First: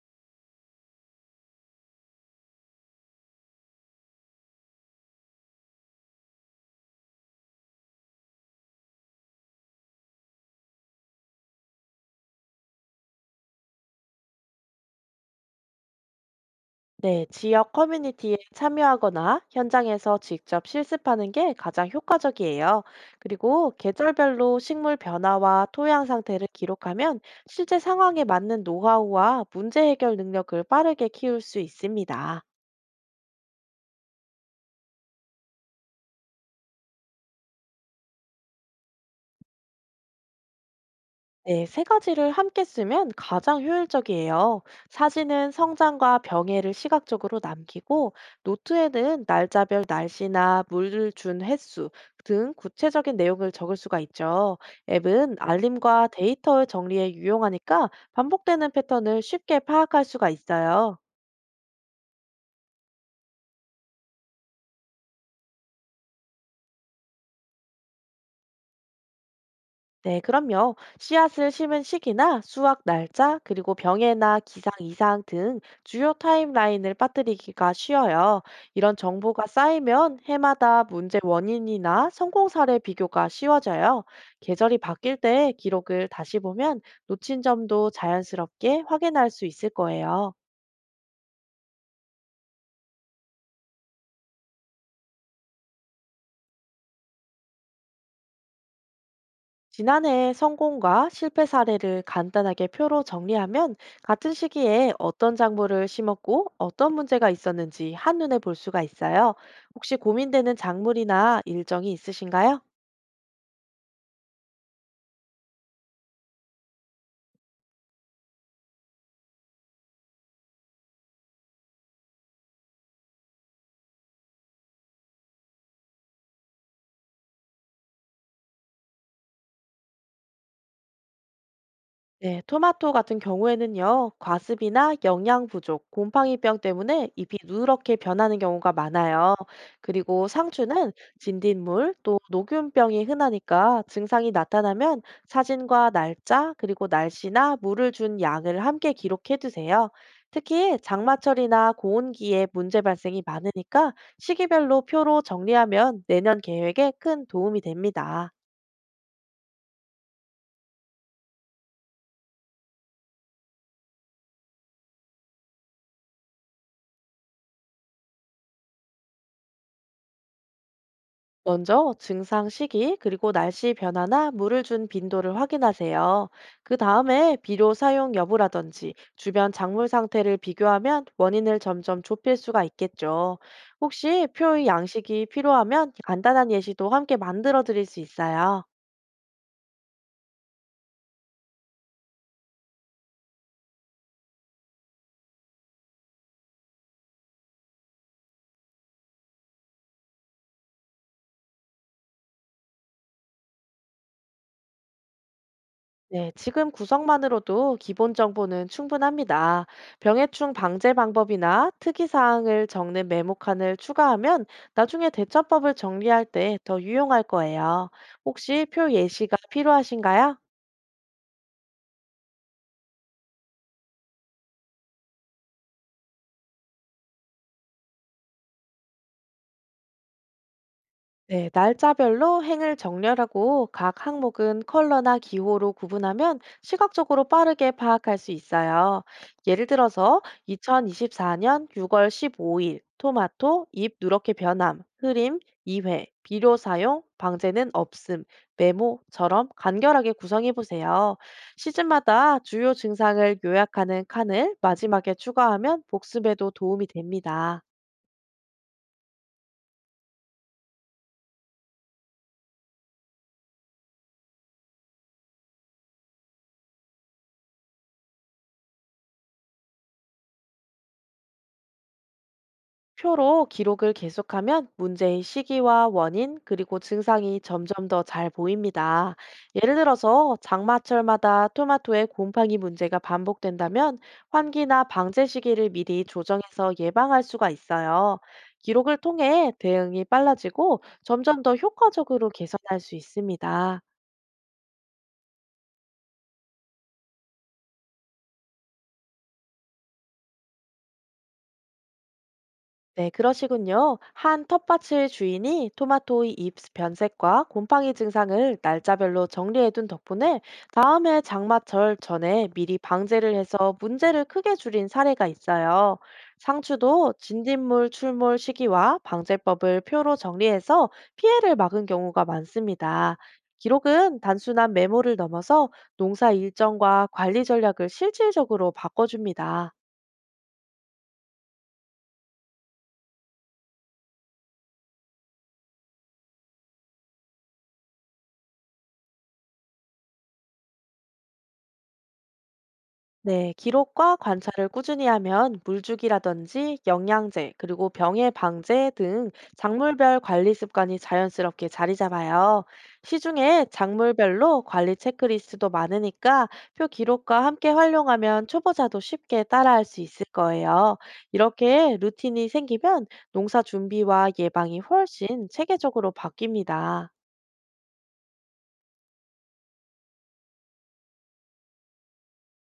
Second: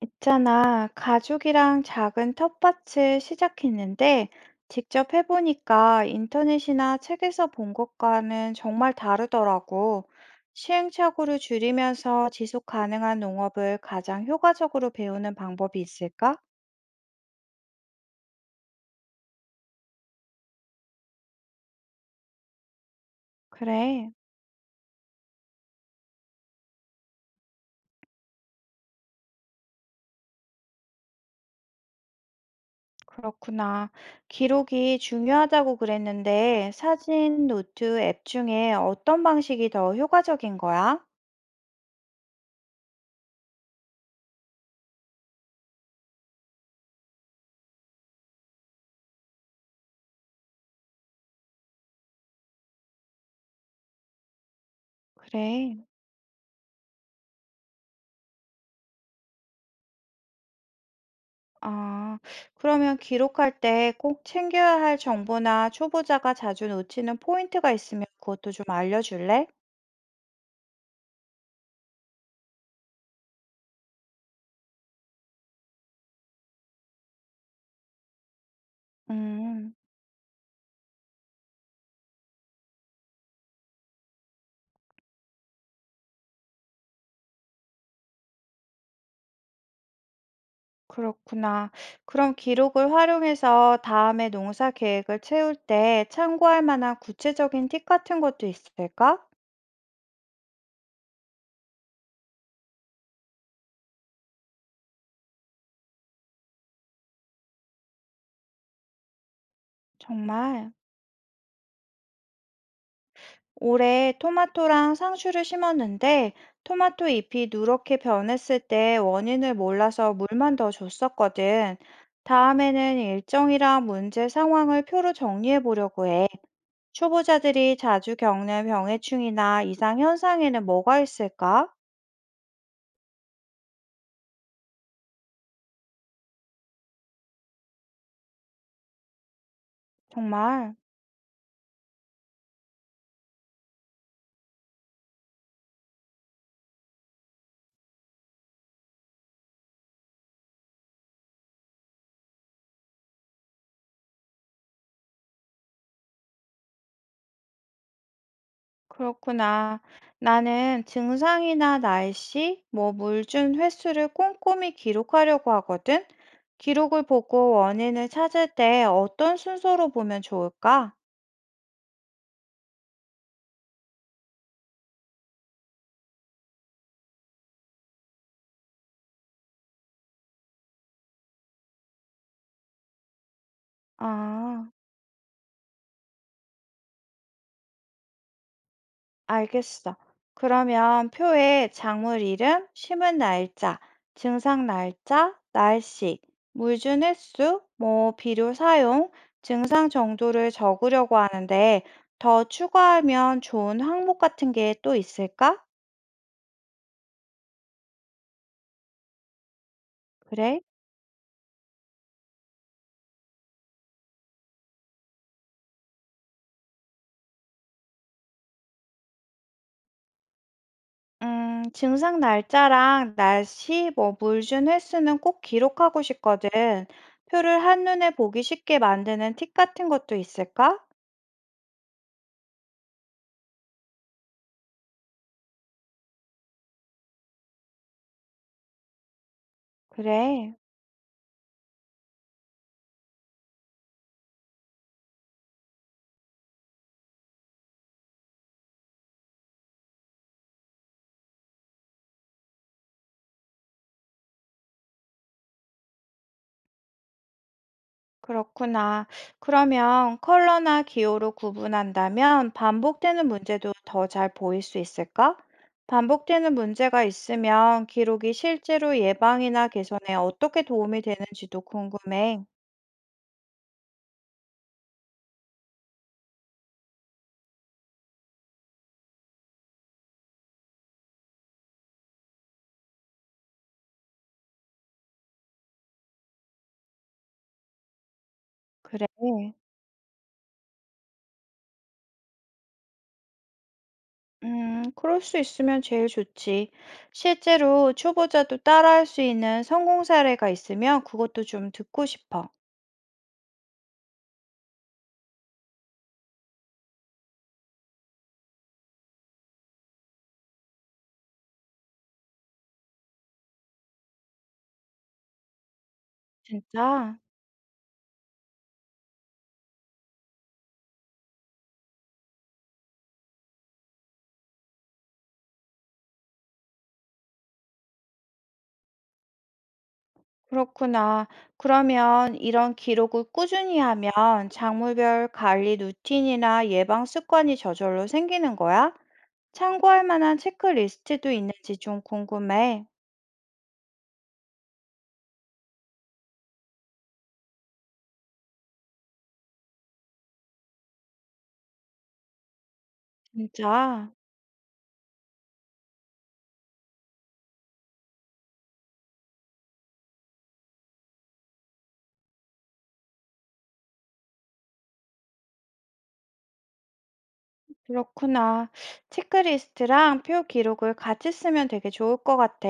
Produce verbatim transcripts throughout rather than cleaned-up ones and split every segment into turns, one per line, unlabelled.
있잖아, 가죽이랑 작은 텃밭을 시작했는데, 직접 해보니까 인터넷이나 책에서 본 것과는 정말 다르더라고. 시행착오를 줄이면서 지속 가능한 농업을 가장 효과적으로 배우는 방법이 있을까?
네, 지역 커뮤니티에 참여하거나 현장에서 직접 실습하는 게 가장 효과적이에요. 그리고
그래,
계절별로 식물 변화와 토양 상태를 기록하면 실제 상황에 맞는 노하우와 문제 해결 능력을 빠르게 키울 수 있습니다.
그렇구나. 기록이 중요하다고 그랬는데, 사진, 노트, 앱 중에 어떤 방식이 더 효과적인 거야?
네, 세 가지를 함께 쓰면 가장 효율적이에요. 사진은 성장과 병해를 시각적으로 남기고, 노트에는 날짜별 날씨나 물을 준 횟수 등 구체적인 내용을 적을 수가 있죠. 앱은
그래.
알림과 데이터 정리에 유용하니까 반복되는 패턴을 쉽게 파악할 수가 있어요.
아, 그러면 기록할 때 꼭 챙겨야 할 정보나 초보자가 자주 놓치는 포인트가 있으면 그것도 좀 알려줄래?
네, 그럼요. 씨앗을 심은 시기나 수확 날짜, 그리고 병해나 기상 이상 등 주요 타임라인을 빠뜨리기가 쉬워요. 이런 정보가
음,
쌓이면 해마다 문제 원인이나 성공 사례 비교가 쉬워져요. 계절이 바뀔 때 기록을 다시 보면 놓친 점도 자연스럽게 확인할 수 있을 거예요.
그렇구나. 그럼 기록을 활용해서 다음에 농사 계획을 채울 때 참고할 만한 구체적인 팁 같은 것도 있을까?
지난해 성공과 실패 사례를 간단하게 표로 정리하면 같은 시기에 어떤 작물을 심었고 어떤 문제가 있었는지 한눈에 볼 수가 있어요. 혹시 고민되는
정말.
작물이나 일정이 있으신가요?
올해 토마토랑 상추를 심었는데 토마토 잎이 누렇게 변했을 때 원인을 몰라서 물만 더 줬었거든. 다음에는 일정이랑 문제 상황을 표로 정리해 보려고 해. 초보자들이 자주 겪는 병해충이나 이상 현상에는 뭐가 있을까?
네, 토마토 같은 경우에는요, 과습이나 영양 부족, 곰팡이병 때문에 잎이 누렇게 변하는 경우가 많아요. 그리고
정말.
상추는 진딧물, 또 녹균병이 흔하니까 증상이 나타나면 사진과 날짜, 그리고 날씨나 물을 준 양을 함께 기록해 두세요. 특히 장마철이나 고온기에 문제 발생이 많으니까 시기별로 표로 정리하면 내년 계획에 큰 도움이 됩니다.
그렇구나. 나는 증상이나 날씨, 뭐 물 준 횟수를 꼼꼼히 기록하려고 하거든. 기록을 보고 원인을 찾을 때 어떤 순서로 보면 좋을까?
먼저 증상 시기, 그리고 날씨 변화나 물을 준 빈도를 확인하세요. 그 다음에 비료 사용 여부라든지 주변 작물 상태를 비교하면 원인을 점점 좁힐 수가 있겠죠. 혹시 표의
아,
양식이 필요하면 간단한 예시도 함께 만들어 드릴 수 있어요.
알겠어. 그러면 표에 작물 이름, 심은 날짜, 증상 날짜, 날씨, 물 준 횟수, 뭐 비료 사용, 증상 정도를 적으려고 하는데 더 추가하면 좋은 항목 같은 게 또 있을까?
네, 지금 구성만으로도 기본 정보는 충분합니다. 병해충
그래?
방제 방법이나 특이사항을 적는 메모칸을 추가하면 나중에 대처법을 정리할 때 더 유용할 거예요. 혹시 표 예시가 필요하신가요?
음, 증상 날짜랑 날씨, 뭐 물 준 횟수는 꼭 기록하고 싶거든. 표를 한눈에 보기 쉽게 만드는 팁 같은 것도 있을까?
네, 날짜별로 행을 정렬하고 각 항목은 컬러나 기호로 구분하면 시각적으로 빠르게 파악할 수 있어요. 예를 들어서
그래,
이천이십사 년 유월 십오 일 토마토 잎 누렇게 변함, 흐림 두 회, 비료 사용, 방제는 없음, 메모처럼 간결하게 구성해 보세요. 시즌마다 주요 증상을 요약하는 칸을 마지막에 추가하면 복습에도 도움이 됩니다.
그렇구나. 그러면 컬러나 기호로 구분한다면 반복되는 문제도 더 잘 보일 수 있을까? 반복되는 문제가 있으면 기록이 실제로 예방이나 개선에 어떻게 도움이 되는지도 궁금해.
표로 기록을 계속하면 문제의 시기와 원인, 그리고 증상이 점점 더 잘 보입니다. 예를 들어서 장마철마다 토마토의 곰팡이 문제가 반복된다면 환기나 방제 시기를 미리 조정해서 예방할 수가 있어요. 기록을
그래.
통해 대응이 빨라지고 점점 더 효과적으로 개선할 수 있습니다.
음, 그럴 수 있으면 제일 좋지. 실제로 초보자도 따라할 수 있는 성공 사례가 있으면 그것도 좀 듣고 싶어.
네, 그러시군요. 한 텃밭의 주인이 토마토의 잎 변색과 곰팡이 증상을 날짜별로 정리해둔 덕분에 다음해 장마철 전에 미리 방제를 해서 문제를 크게 줄인 사례가 있어요. 상추도
진짜?
진딧물 출몰 시기와 방제법을 표로 정리해서 피해를 막은 경우가 많습니다. 기록은 단순한 메모를 넘어서 농사 일정과 관리 전략을 실질적으로 바꿔줍니다.
그렇구나. 그러면 이런 기록을 꾸준히 하면 작물별 관리 루틴이나 예방 습관이 저절로 생기는 거야? 참고할 만한 체크리스트도 있는지 좀 궁금해.
네, 기록과 관찰을 꾸준히 하면 물주기라든지 영양제, 그리고 병해 방제 등 작물별 관리 습관이 자연스럽게 자리 잡아요. 시중에
진짜?
작물별로 관리 체크리스트도 많으니까 표 기록과 함께 활용하면 초보자도 쉽게 따라할 수 있을 거예요. 이렇게 루틴이 생기면 농사 준비와 예방이 훨씬 체계적으로 바뀝니다.
그렇구나. 체크리스트랑 표 기록을 같이 쓰면 되게 좋을 것 같아.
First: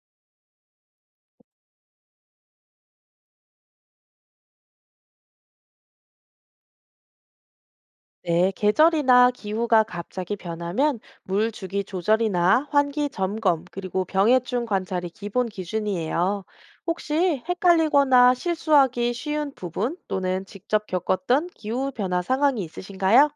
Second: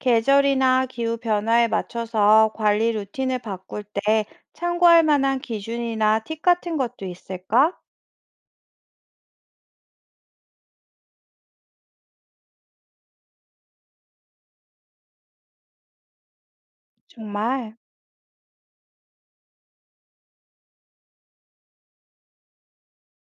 계절이나 기후 변화에 맞춰서 관리 루틴을 바꿀 때 참고할 만한 기준이나 팁 같은 것도 있을까?
네, 계절이나 기후가 갑자기 변하면 물 주기 조절이나 환기 점검, 그리고 병해충 관찰이 기본 기준이에요. 혹시
정말.
헷갈리거나 실수하기 쉬운 부분 또는 직접 겪었던 기후 변화 상황이 있으신가요?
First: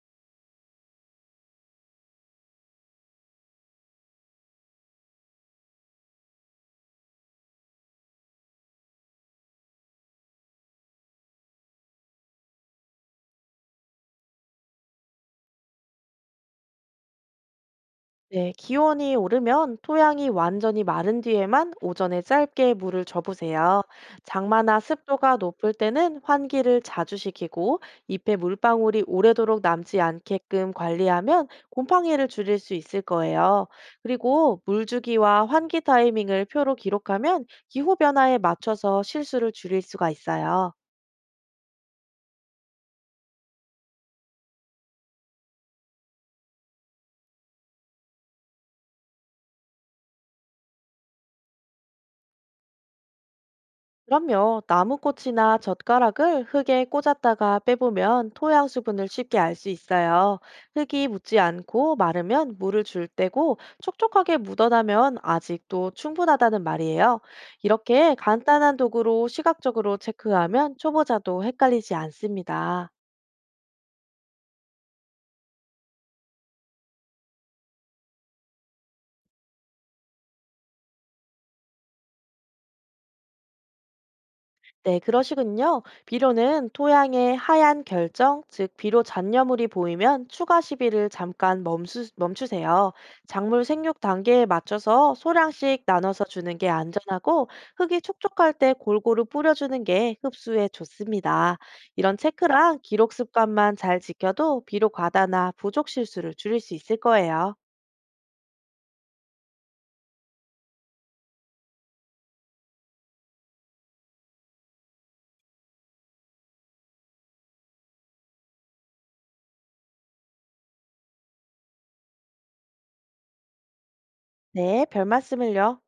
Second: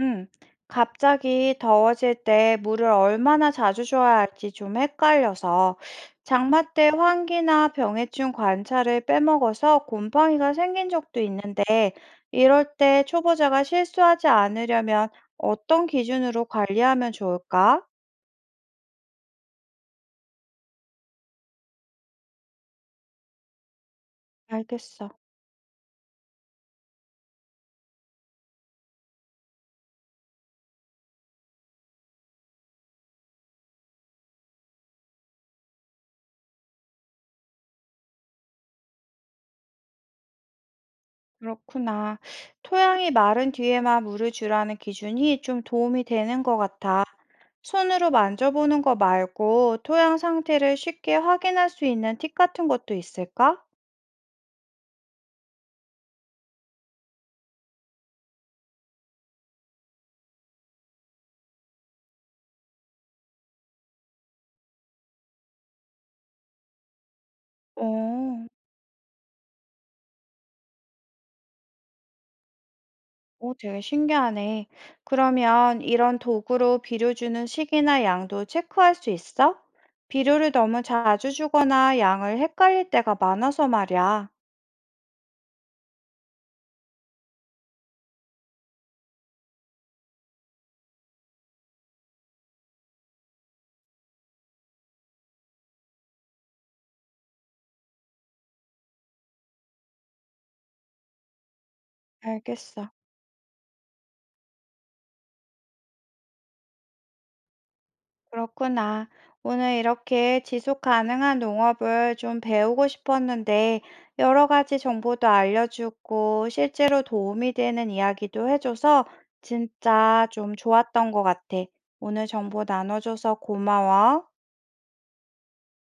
음, 갑자기 더워질 때 물을 얼마나 자주 줘야 할지 좀 헷갈려서 장마 때 환기나 병해충 관찰을 빼먹어서 곰팡이가 생긴 적도 있는데 이럴 때 초보자가 실수하지 않으려면 어떤 기준으로 관리하면 좋을까?
네, 기온이 오르면 토양이 완전히 마른 뒤에만 오전에 짧게 물을 줘보세요. 장마나
알겠어.
습도가 높을 때는 환기를 자주 시키고 잎에 물방울이 오래도록 남지 않게끔 관리하면 곰팡이를 줄일 수 있을 거예요. 그리고 물주기와 환기 타이밍을 표로 기록하면 기후 변화에 맞춰서 실수를 줄일 수가 있어요.
그렇구나. 토양이 마른 뒤에만 물을 주라는 기준이 좀 도움이 되는 것 같아. 손으로 만져보는 거 말고 토양 상태를 쉽게 확인할 수 있는 팁 같은 것도 있을까?
그럼요. 나무꽃이나 젓가락을 흙에 꽂았다가 빼보면 토양 수분을 쉽게 알 수 있어요. 흙이 묻지 않고 마르면 물을 줄 때고 촉촉하게 묻어나면 아직도 충분하다는 말이에요. 이렇게
오,
간단한 도구로 시각적으로 체크하면 초보자도 헷갈리지 않습니다.
오, 되게 신기하네. 그러면 이런 도구로 비료 주는 시기나 양도 체크할 수 있어? 비료를 너무 자주 주거나 양을 헷갈릴 때가 많아서 말이야.
네, 그러시군요. 비료는 토양의 하얀 결정, 즉 비료 잔여물이 보이면 추가 시비를 잠깐 멈추, 멈추세요. 작물 생육 단계에 맞춰서 소량씩 나눠서 주는 게 안전하고 흙이 촉촉할 때 골고루 뿌려주는 게 흡수에 좋습니다. 이런 체크랑
알겠어.
기록 습관만 잘 지켜도 비료 과다나 부족 실수를 줄일 수 있을 거예요.
그렇구나. 오늘 이렇게 지속 가능한 농업을 좀 배우고 싶었는데, 여러 가지 정보도 알려주고, 실제로 도움이 되는 이야기도 해줘서 진짜 좀 좋았던 것 같아. 오늘 정보 나눠줘서 고마워.
네, 별 말씀을요.